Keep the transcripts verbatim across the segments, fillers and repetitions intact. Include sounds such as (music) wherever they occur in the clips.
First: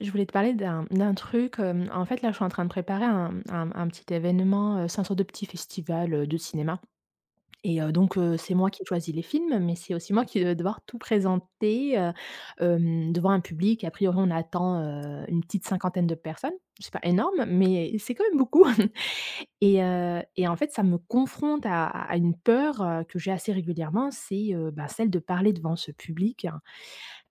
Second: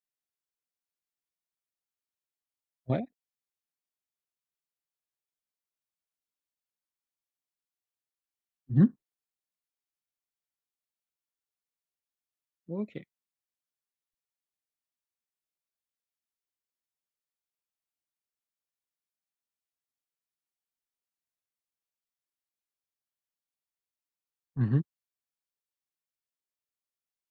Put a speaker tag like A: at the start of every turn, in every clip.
A: Je voulais te parler d'un, mmh, d'un truc. Hem, en fait, là, je suis en train de préparer
B: Ouais.
A: un, mmh, un un petit événement. Heu, c'est un sorte de petit festival, heu, de cinéma et heu, donc heu, c'est moi
B: Mmh
A: qui
B: mh.
A: choisis les films, mais c'est aussi moi qui vais devoir tout présenter, heu,
B: OK.
A: hem, devant un public. A priori, on attend, heu, une petite cinquantaine de personnes. C'est pas énorme, mais c'est quand même beaucoup (chuckles) et heu et en fait, ça me confronte à à une peur, heu, que j'ai assez régulièrement. C'est, heu,
B: Mmh mh.
A: bah, celle de parler devant ce public.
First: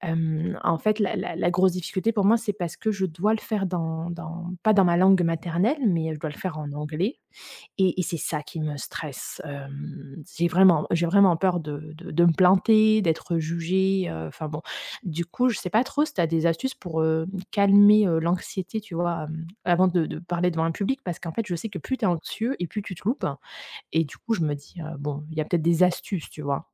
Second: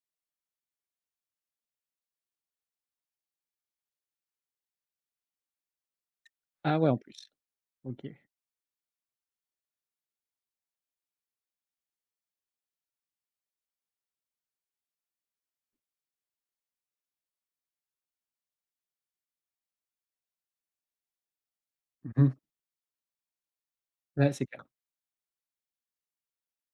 A: Hem, en fait, la la la grosse difficulté pour moi, c'est parce que je dois le faire dans dans pas dans ma langue maternelle, mais, heu, je dois le faire en
B: Ah, ouais, en
A: anglais
B: plus,
A: et et
B: OK.
A: c'est ça qui me stresse. Hem, j'ai vraiment j'ai vraiment peur de de de me planter, d'être jugée, heu, enfin, bon. Du coup, je sais pas trop si tu as des astuces pour, heu, calmer, heu, l'anxiété, tu vois, hem, avant de de parler devant un public parce qu'en fait, je sais que plus tu es
B: Mmh mh.
A: anxieux et plus tu te loupes et du
B: Ouais,
A: coup, je
B: c'est
A: me
B: clair.
A: dis, heu: «Bon, il y a peut-être des astuces», tu vois?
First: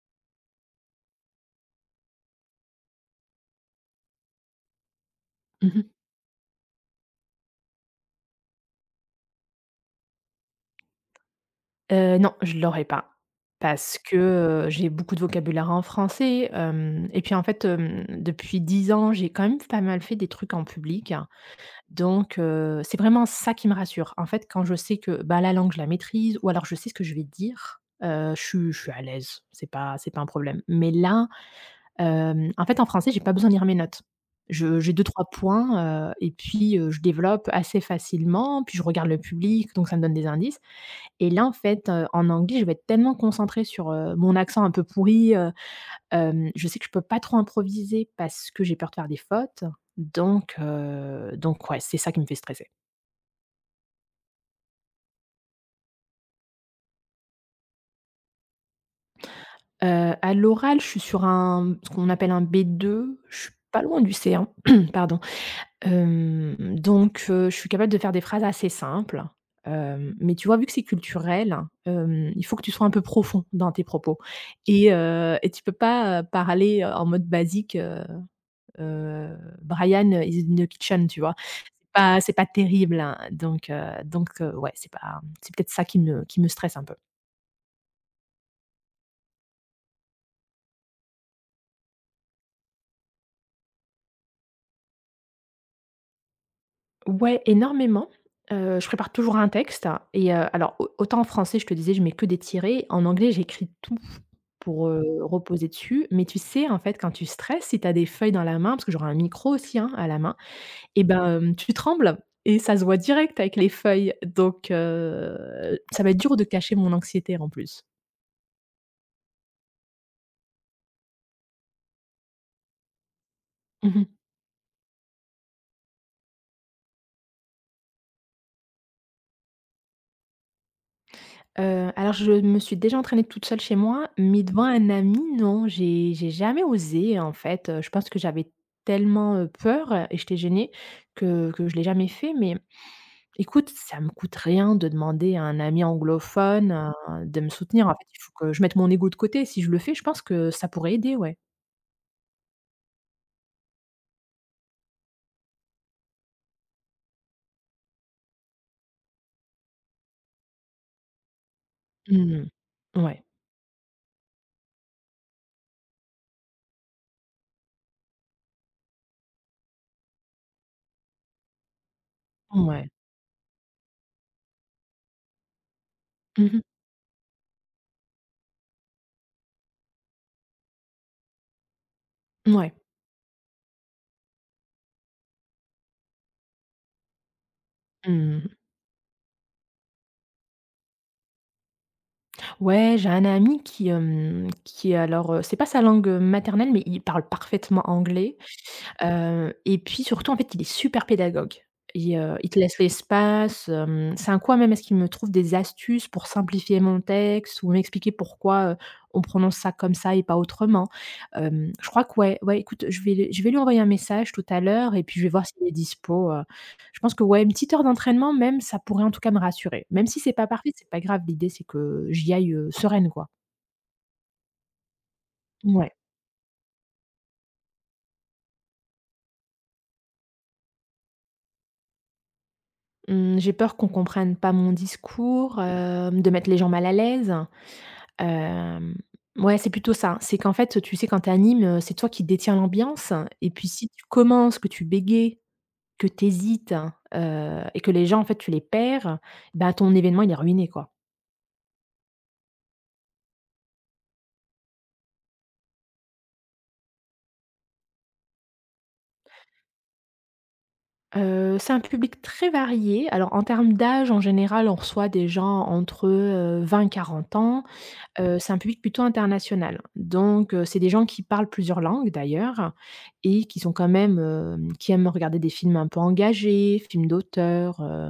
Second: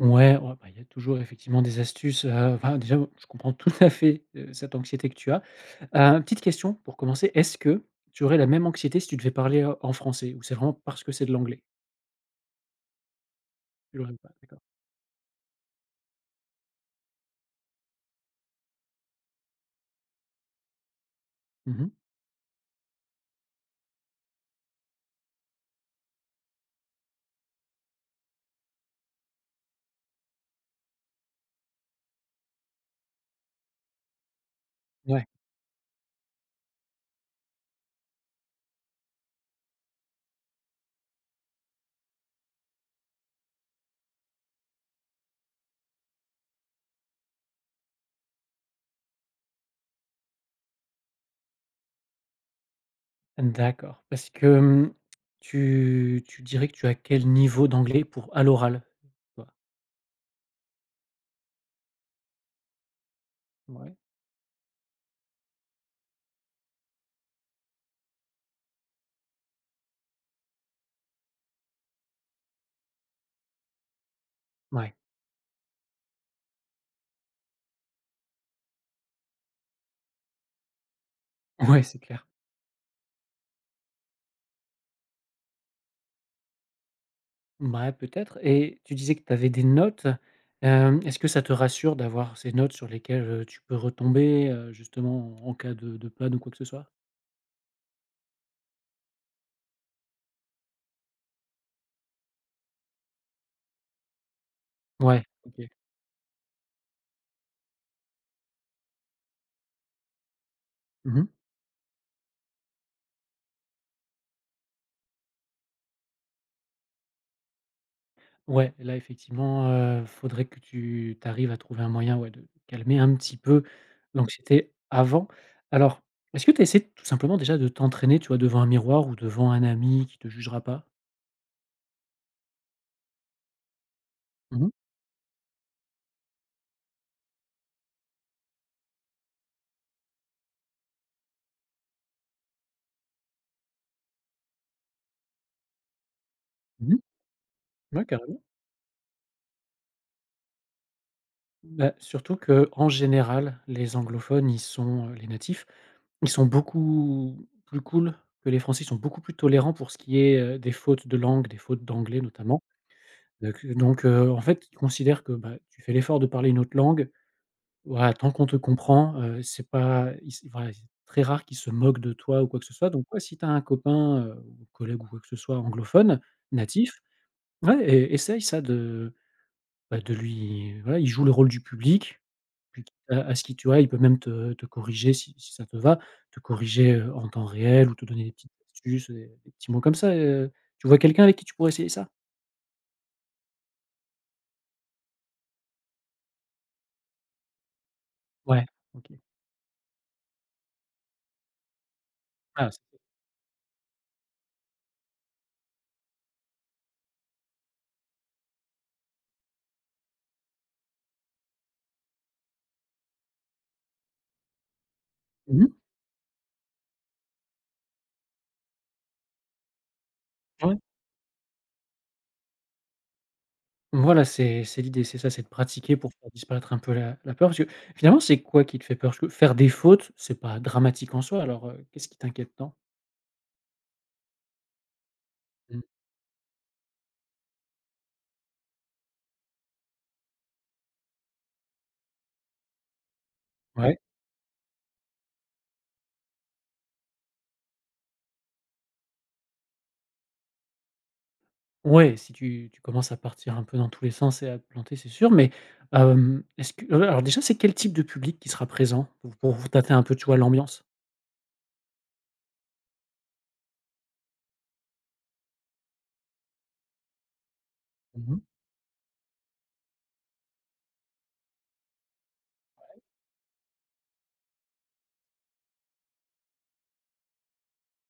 B: Ouais, ouais, ben, il y a toujours, effectivement, des astuces. Heu, enfin, déjà, moi, je comprends tout à fait, heu, cette anxiété que tu as.
A: Mmh mh.
B: Heu, une petite question pour commencer: «Est-ce que tu aurais la même anxiété si tu devais parler, heu, en français ou c'est vraiment parce que c'est de l'anglais»?
A: Heu, non, je l'aurais pas parce
B: Je vois. Ouais, d'accord.
A: que, heu, j'ai beaucoup de vocabulaire en français, hem, et puis, en fait, hem, depuis dix ans, j'ai quand même f pas mal fait des trucs en public.
B: Mmh mh.
A: Donc heu, c'est vraiment ça qui me rassure. En fait, quand je sais que, bah, la langue, je la maîtrise ou alors je sais ce que je vais dire, heu, je suis je suis à l'aise. C'est pas c'est pas un problème. Mais là, hem, en fait, en français, j'ai pas besoin de lire mes notes. Je j'ai deux-trois
B: Ouais.
A: points, heu et puis, heu, je développe assez facilement. Puis je regarde le public, donc ça me donne des indices. Et là, en fait, heu, en anglais, je vais être tellement concentrée sur, heu, mon accent un peu pourri, heu, hem, je sais que je peux pas trop improviser parce que j'ai peur de faire des fautes. Donc heu, donc ouais, c'est ça qui me fait stresser.
B: D'accord. Parce que mmh, tu tu dirais que tu as quel niveau d'anglais pour à l'oral? Toi?
A: Heu, à l'oral, je suis sur un ce qu'on appelle un B2. Je suis pas
B: Ouais.
A: loin du C1, (clears throat) pardon. Hem donc heu, je suis capable de faire des phrases assez simples. Hem mais tu vois, vu que c'est culturel, hem, il faut que tu sois un peu profond dans tes propos et
B: Ouais.
A: heu, et tu peux pas, heu, parler, heu, en mode basique, heu heu: «Brian is in the kitchen», tu vois?
B: Ouais,
A: C'est
B: c'est
A: pas
B: clair.
A: c'est pas terrible, hein. Donc heu donc heu, ouais, c'est pas, mmh, c'est peut-être ça qui ne qui me stresse un peu.
B: Mouais, peut-être et tu disais que tu avais des notes. Hem, est-ce que ça te rassure d'avoir ces notes sur lesquelles, heu, tu peux retomber, heu, justement, en en cas de de panne ou quoi que ce soit?
A: Ouais, énormément. Heu, je prépare toujours un texte et heu, alors, au autant en français, je te disais, je mets que des tirets. En anglais, j'écris tout pour, heu,
B: Ouais,
A: reposer
B: OK.
A: dessus. Mais tu sais, en fait, quand tu stresses, si tu a des feuilles dans la main, parce que j'aurai un micro aussi, hein, à la main et
B: Mmh mh.
A: ben, hem, tu trembles et ça se voit direct avec les feuilles. Donc heu, ça va être dur de cacher mon anxiété, en plus.
B: Ouais, là, effectivement, heu, faudrait que tu tu arrives à trouver un moyen, ouais, de calmer un petit peu
A: Mmh mh.
B: l'anxiété avant. Alors, est-ce que tu as essayé, tout simplement, déjà, de t'entraîner, tu vois, devant un miroir ou devant un ami qui te jugera pas?
A: Heu, alors, je me suis déjà entraînée toute seule chez moi mais devant
B: Mmh mh.
A: un ami, non. J'ai j'ai jamais osé. En fait, heu, je pense que j'avais tellement, heu, peur, heu et j'étais gênée que que je l'ai jamais fait. Mais, écoute, ça me coûte rien de demander à un ami anglophone,
B: Mmh
A: heu, de me soutenir. En
B: mh. Ouais,
A: fait, il faut
B: carrément.
A: que je mette mon ego de côté. Si je le fais, je pense que ça pourrait aider, ouais.
B: Bah, surtout qu'en général, les anglophones, ils sont, heu, les natifs, ils sont beaucoup plus cools que les français. Ils sont beaucoup plus tolérants pour ce qui est, heu, des fautes de langue, des fautes d'anglais,
A: Mmh.
B: notamment.
A: Ouais.
B: Donc donc heu, en fait, ils considèrent que, bah, tu fais l'effort de parler une autre langue. Voilà, tant qu'on te comprend, heu, c'est pas, ils c'est ouais, c'est très rare qu'ils se moquent de toi ou quoi que ce
A: Ouais.
B: soit donc ouais si tu as un copain, heu, ou collègue ou quoi que ce soit, anglophone
A: Mmh mh.
B: natif, ouais es essaye ça de, bah, de lui voilà, il joue le rôle du public,
A: Mouais.
B: puis t heu, à ce qu'il tu vois, il peut même te te corriger si si ça te va, te corriger, heu, en temps réel ou te
A: Mmh
B: donner des
A: mh, mmh.
B: petites astuces et des petits mots comme ça et heu tu vois quelqu'un avec qui tu pourrais essayer ça?
A: Ouais, j'ai un ami qui, hem, qui, alors, heu, c'est pas sa langue, heu, maternelle mais il parle parfaitement anglais,
B: Ouais, OK.
A: heu et puis surtout, en fait, il est super pédagogue et heu, il te
B: Ah,
A: laisse
B: c
A: l'espace, hem. C'est un coup, même, à ce qu'il me trouve des astuces pour simplifier mon texte ou m'expliquer pourquoi, heu, on prononce ça comme ça et pas autrement. Hem, je crois que, ouais, ouais, écoute, je vais l je vais lui envoyer un message tout à l'heure et puis je vais voir
B: Mmh
A: s'il est
B: mh.
A: dispo, heu. Je pense que ouais, une petite heure d'entraînement, même, ça pourrait, en tout cas, me rassurer. Même si c'est pas
B: Ah
A: parfait,
B: ouais?
A: c'est pas grave. L'idée, c'est que j'y aille, heu, sereine, quoi.
B: Voilà, c'est c'est l'idée. C'est ça, c'est de
A: Mouais.
B: pratiquer pour faire disparaître un peu la la peur. Parce que finalement, c'est quoi qui te fait peur? Parce que faire des fautes, c'est pas dramatique en soi. Alors, heu, qu'est-ce qui t'inquiète tant?
A: Mmh, j'ai peur qu'on comprenne pas mon discours,
B: Mmh.
A: hem, de mettre les gens mal à l'aise. Hem, mouais, c'est plutôt ça. C'est qu'en fait, tu sais, quand tu animes, c'est toi qui détient l'ambiance. Et puis, si
B: Ouais.
A: tu commences, que tu bégaies, que tu hésites, heu et que les gens, en fait, tu les perds, bah, ton événement, il est ruiné, quoi.
B: Ouais, si tu tu commences à partir un peu dans tous les sens et à te planter, c'est sûr. Mais hem, est-ce que ouais. Alors déjà, c'est quel type de public qui sera présent pour pour tâter un peu, tu vois, l'ambiance?
A: Heu, c'est un public très varié. Alors, en termes d'âge, en général, on reçoit des gens entre, heu, vingt et quarante ans.
B: Mmh
A: Heu,
B: mh.
A: c'est un public plutôt international. Donc heu, c'est des gens qui parlent plusieurs langues, d'ailleurs et qui sont quand même, heu, qui aiment regarder des films un peu engagés, films d'auteur, heu,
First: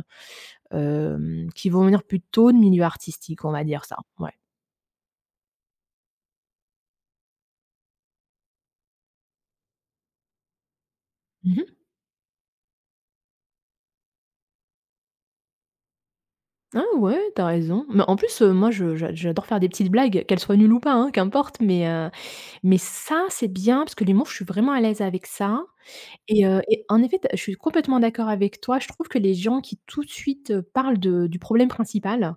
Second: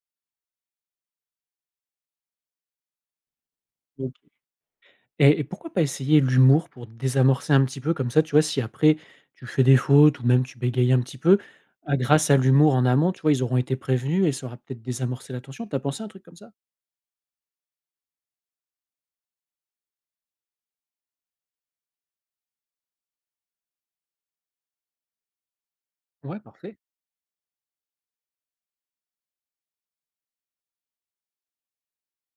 A: hem, qui vont venir plutôt de milieux artistiques, on va dire ça,
B: OK.
A: ouais.
B: Et et pourquoi pas essayer l'humour pour désamorcer un petit peu? Comme ça, tu vois, si après, tu fais des fautes ou même tu bégayes un petit peu,
A: Mmh mh.
B: à grâce à l'humour en amont, tu vois, ils auront été prévenus et ça aura peut-être désamorcé la tension. Tu as pensé à un truc comme ça?
A: Ah ouais, tu as raison. Mais en plus, heu, moi je je j'adore faire des petites blagues, qu'elles soient nulles ou pas, hein, qu'importe. Mais heu mais ça, c'est bien parce que les mots, je suis vraiment à l'aise avec ça.
B: Ouais,
A: Et heu
B: parfait.
A: et en effet, te je suis complètement d'accord avec toi. Je trouve que les gens qui, tout de suite, heu, parlent de du problème principal,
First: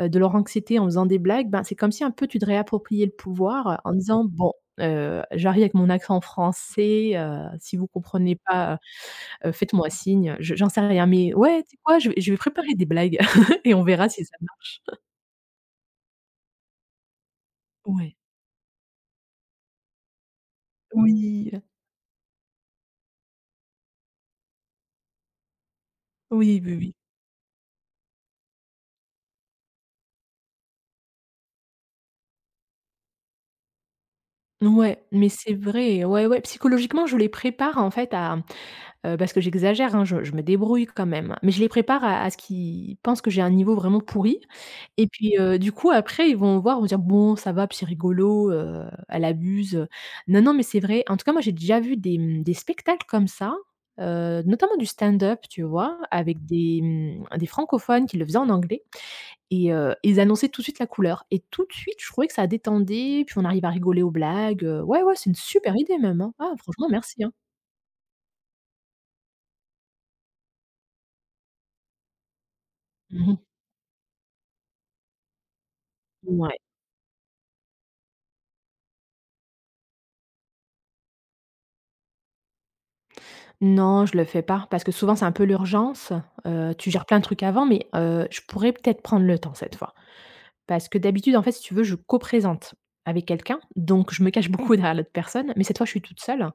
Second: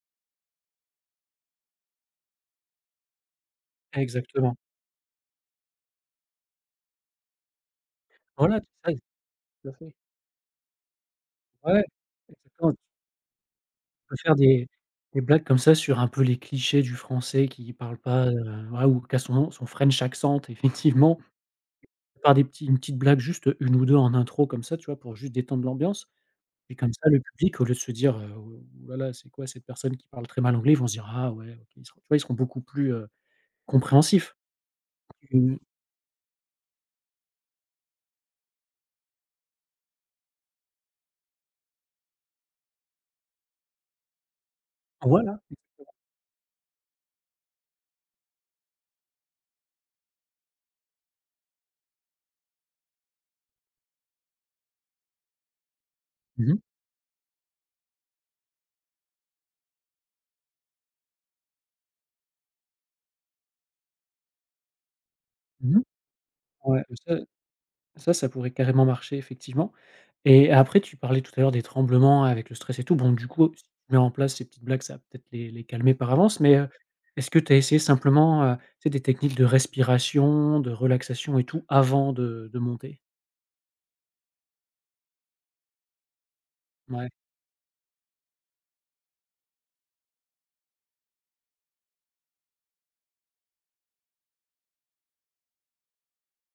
A: heu, de leur anxiété en faisant des blagues, beh, c'est comme si, un peu tu te réappropriais le pouvoir en disant: «Bon,
B: Exactement.
A: heu, j'arrive avec mon accent français. Heu, si vous comprenez
B: Voilà,
A: pas,
B: (unintelligible)
A: heu,
B: tout à
A: faites-moi
B: fait.
A: signe». Je j'en sais rien. Mais ouais,
B: Ouais,
A: tu
B: ouais,
A: vois? Je vais je vais
B: exactement
A: préparer
B: tu
A: des blagues. (chuckles) Et on verra
B: On peut
A: si ça
B: faire
A: marche.
B: des
A: (chuckles)
B: des blagues comme ça sur un peu les clichés du Français qui parle
A: Ouais.
B: pas, heu, voilà, ou qu'à son son French accent, effectivement,
A: Oui, heu
B: par des petits une petite blague, juste un ou deux en intro, comme ça, tu vois? Pour juste détendre l'ambiance
A: Oui, oui,
B: et comme
A: oui.
B: ça, le public, au lieu de se dire, heu, voilà: «C'est quoi cette personne qui parle très mal anglais?», ils vont se dire: «Ah ouais, OK». Tu vois? Ils seront beaucoup plus, heu, compréhensifs.
A: Ouais mais c'est
B: Mmh.
A: vrai. Ouais, ouais. Psychologiquement, je les prépare, en fait, à, heu, parce que j'exagère, hein. Je je me débrouille quand même. Mais je les prépare à à ce qu'ils pensent que j'ai un niveau vraiment pourri et puis,
B: Voilà,
A: heu, du
B: exactement.
A: coup, après, ils vont voir, ils vont dire: «Bon, ça va, puis c'est rigolo, heu, elle abuse». Non non mais c'est vrai. En tout cas, moi, j'ai déjà vu des, mmh, des spectacles comme ça, heu, notamment du stand-up, tu vois? Avec
B: Mmh.
A: des, mmh, des francophones qui le faisaient en anglais et heu, ils annonçaient tout de suite la couleur. Et tout de suite, je trouvais que ça détendait. Puis on arrive à rigoler aux blagues, heu, ouais, ouais, c'est une super
B: Mmh mh.
A: idée même, hein. Ah
B: Ouais
A: franchement,
B: et ça
A: merci, hein.
B: ça, ça pourrait carrément marcher, effectivement. Et après, tu parlais tout à l'heure des tremblements avec le stress et tout. Bon,
A: Mmh
B: du
A: mh.
B: coup, si tu mets en place ces petites blagues, ça va peut-être les les calmer par avance.
A: Ouais.
B: Mais heu, est-ce que tu as essayé, simplement, heu, tu sais, des techniques de respiration, de relaxation et tout, avant de de monter?
A: Non, je le fais pas parce que, souvent, c'est un peu l'urgence. Heu, tu gères
B: Ouais.
A: plein de trucs avant mais heu, je pourrais peut-être prendre le temps cette fois. Parce que, d'habitude, en fait, si tu veux, je co-présente avec quelqu'un donc je me cache beaucoup derrière l'autre personne. Mais cette fois, je suis toute seule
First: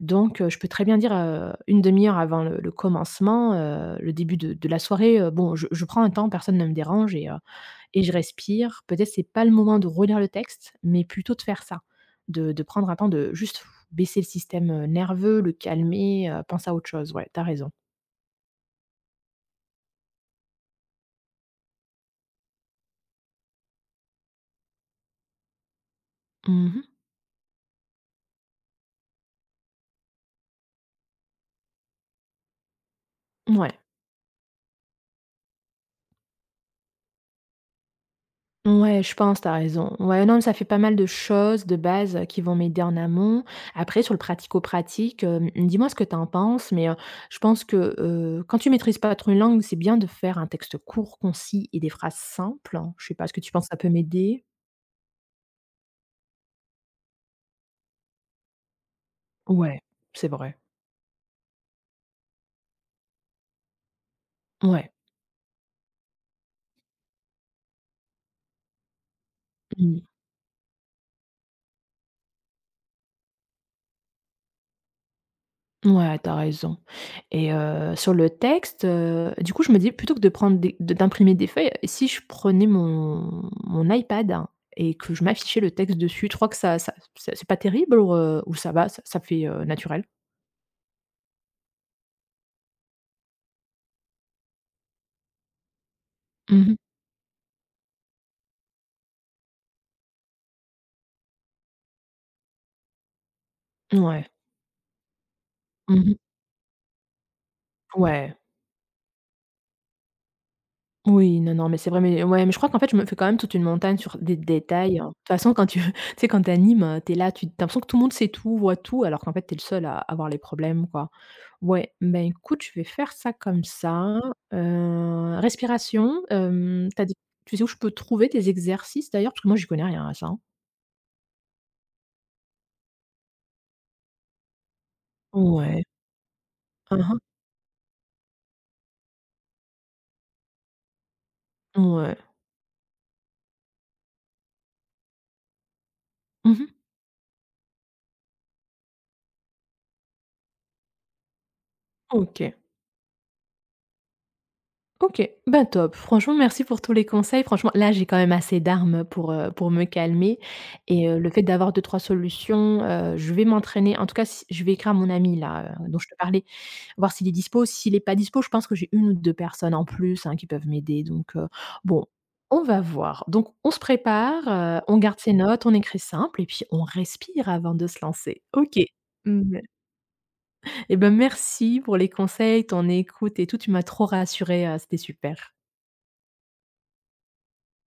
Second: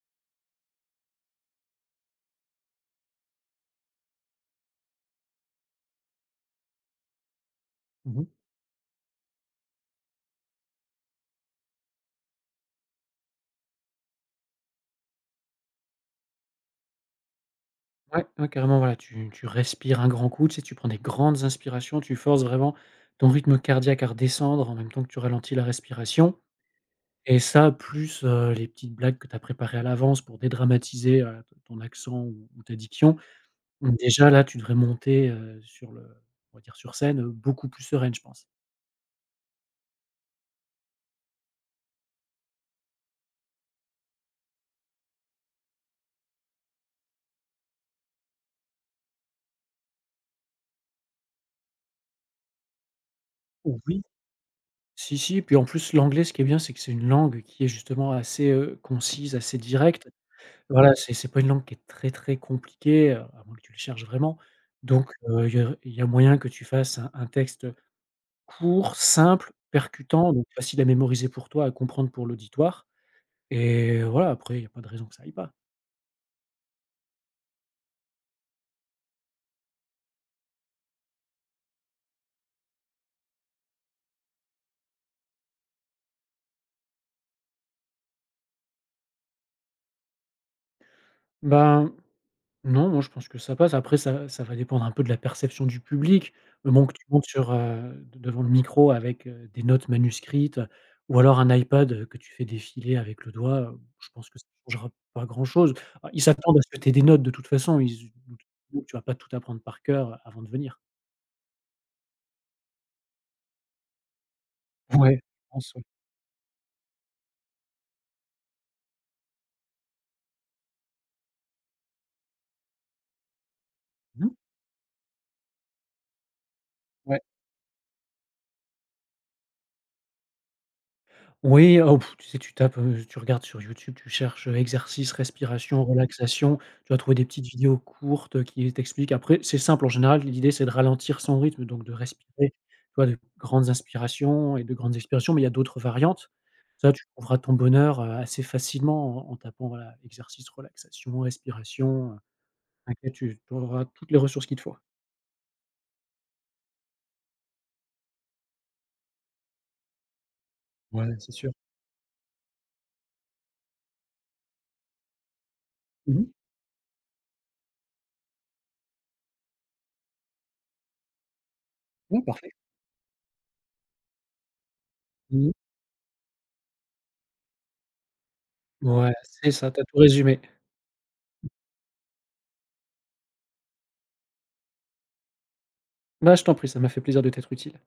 A: donc heu, je peux très bien dire, heu, une demi heure avant le le commencement, heu, le début de de la soirée: «Heu, bon, je je prends un temps, personne ne me dérange» et heu et je
B: Mmh mh.
A: respire. Peut-être, c'est pas le moment de relire le texte, mais plutôt de faire ça. De de prendre un temps, de juste (blows air) baisser le système, heu, nerveux, le calmer, heu, penser à autre chose. Ouais, tu as raison.
B: Ouais, ouais, carrément. Voilà, tu tu respires un grand coup. Tu sais, tu prends des grandes inspirations. Tu forces vraiment ton rythme cardiaque à redescendre en même temps que tu ralentis la respiration
A: Mmh mh.
B: et ça, plus, heu, les petites blagues que tu as préparées à l'avance pour dédramatiser, heu, t ton accent ou ou ta diction.
A: Ouais.
B: Donc déjà, là, tu devrais monter, heu, sur le on va dire, sur scène, heu, beaucoup plus sereine, je pense.
A: Ouais, je pense. Tu as raison. Ouais, mais non, ça fait pas mal de choses de base qui vont m'aider en amont. Après sur le pratico-pratique, heu, mmh, dis-moi ce que tu en penses mais heu, je pense que, heu, quand tu maîtrises pas trop une langue, c'est bien de faire un texte court, concis et des phrases simples. Je sais pas ce que tu penses. Ça peut
B: Oui.
A: m'aider?
B: Si, si. Puis en plus, l'anglais, ce qui est bien, c'est que c'est une langue qui est justement assez, heu, concise, assez
A: Ouais,
B: directe.
A: c'est vrai.
B: Voilà, c'est c'est pas une langue qui est très très compliquée, heu, à moins que tu le cherches vraiment.
A: Ouais.
B: Donc heu, il y a il y a moyen que tu fasses un un texte, heu, court, simple,
A: Mmh.
B: percutant donc facile à mémoriser pour toi, à comprendre pour l'auditoire et voilà, après, il y a pas de raison que ça aille pas.
A: Ouais, tu as raison et heu, sur le texte, heu, du coup, je me disais plutôt que de prendre des de d'imprimer des feuilles et si je prenais mon mon iPad et que je m'affichais le texte dessus? Tu crois que ça ça, c'est pas terrible ou r heu, ou ça va, ça ça fait, heu, naturel?
B: Bah, non, moi, je pense que ça passe. Après ça ça va dépendre un peu de la perception du public.
A: Mmh
B: Le
A: mh.
B: moment que tu montes sur, heu, devant le micro avec, heu, des notes manuscrites ou alors un iPad, heu, que tu fais défiler avec le doigt, heu, je
A: Mouais.
B: pense que ça changera pas grand chose.
A: Mmh
B: Ah,
A: mh.
B: ils s'attendent à ce que tu aies des notes, de toute façon. Ils se
A: Ouais.
B: doutent au que tu vas pas tout apprendre par coeur, a avant de venir.
A: Oui, non, non mais c'est vrai mais ouais mais je crois qu'en fait, je me fais, quand même, toute une montagne sur des détails, hein. De
B: Ouais,
A: toute
B: je
A: façon, quand
B: pense,
A: tu
B: ouais.
A: tu sais, quand tu animes, heu, tu es là, tu tu as l'impression que tout le monde sait tout, voit tout, alors qu'en fait, tu es le seul à à voir les problèmes, quoi. Ouais, ben, écoute, je vais faire ça comme ça,
B: Mmh.
A: heu, respiration, hem, tu as dit
B: Ouais.
A: tu sais où je peux trouver tes exercices, d'ailleurs, parce que moi, j'y connais rien à ça, hein.
B: Oui, oh! (blows air) Tu sais, tu tapes, heu, tu regardes sur YouTube. Tu cherches, heu, exercices,
A: Ouais.
B: respiration, relaxation. Tu vas
A: Hein,
B: trouver
A: hein.
B: des petites vidéos courtes, heu, qui t'expliquent. Après, c'est simple. En général, l'idée, c'est de ralentir son rythme donc de
A: Ouais.
B: respirer, tu vois, de grandes inspirations et de grandes expirations mais il y a d'autres variantes.
A: Mmh mh.
B: Ça, tu trouveras ton bonheur, heu, assez facilement, en en tapant, voilà, exercices, relaxation, respiration, heu,
A: OK.
B: inquiétude. Tu trouveras toutes les ressources qu'il te faut.
A: OK. Ben, top. Franchement, merci pour tous les conseils. Franchement, là, j'ai, quand même, assez d'armes pour, heu, pour me calmer
B: Ouais,
A: et heu, le
B: c'est
A: fait
B: sûr.
A: d'avoir deux-trois solutions, heu, je vais m'entraîner. En tout cas, c je vais écrire à mon ami-là, heu, dont je te
B: Mmh mh.
A: parlais, voir s'il est dispo. S'il est pas dispo, je pense que j'ai une ou deux personnes en plus, hein, qui peuvent m'aider. Donc heu, bon,
B: Oui, parfait.
A: on va voir. Donc on se prépare, heu, on garde ses
B: Mmh.
A: notes, on écrit simple et puis on respire avant de se lancer. OK.
B: Ouais, c'est
A: Mmh ouais.
B: ça, tu as tout résumé.
A: Eh, ben, merci pour les conseils, ton écoute et tout. Tu m'as trop rassurée, heu, c'était super.
B: Bah, je t'en prie. Ça m'a fait plaisir de t'être utile.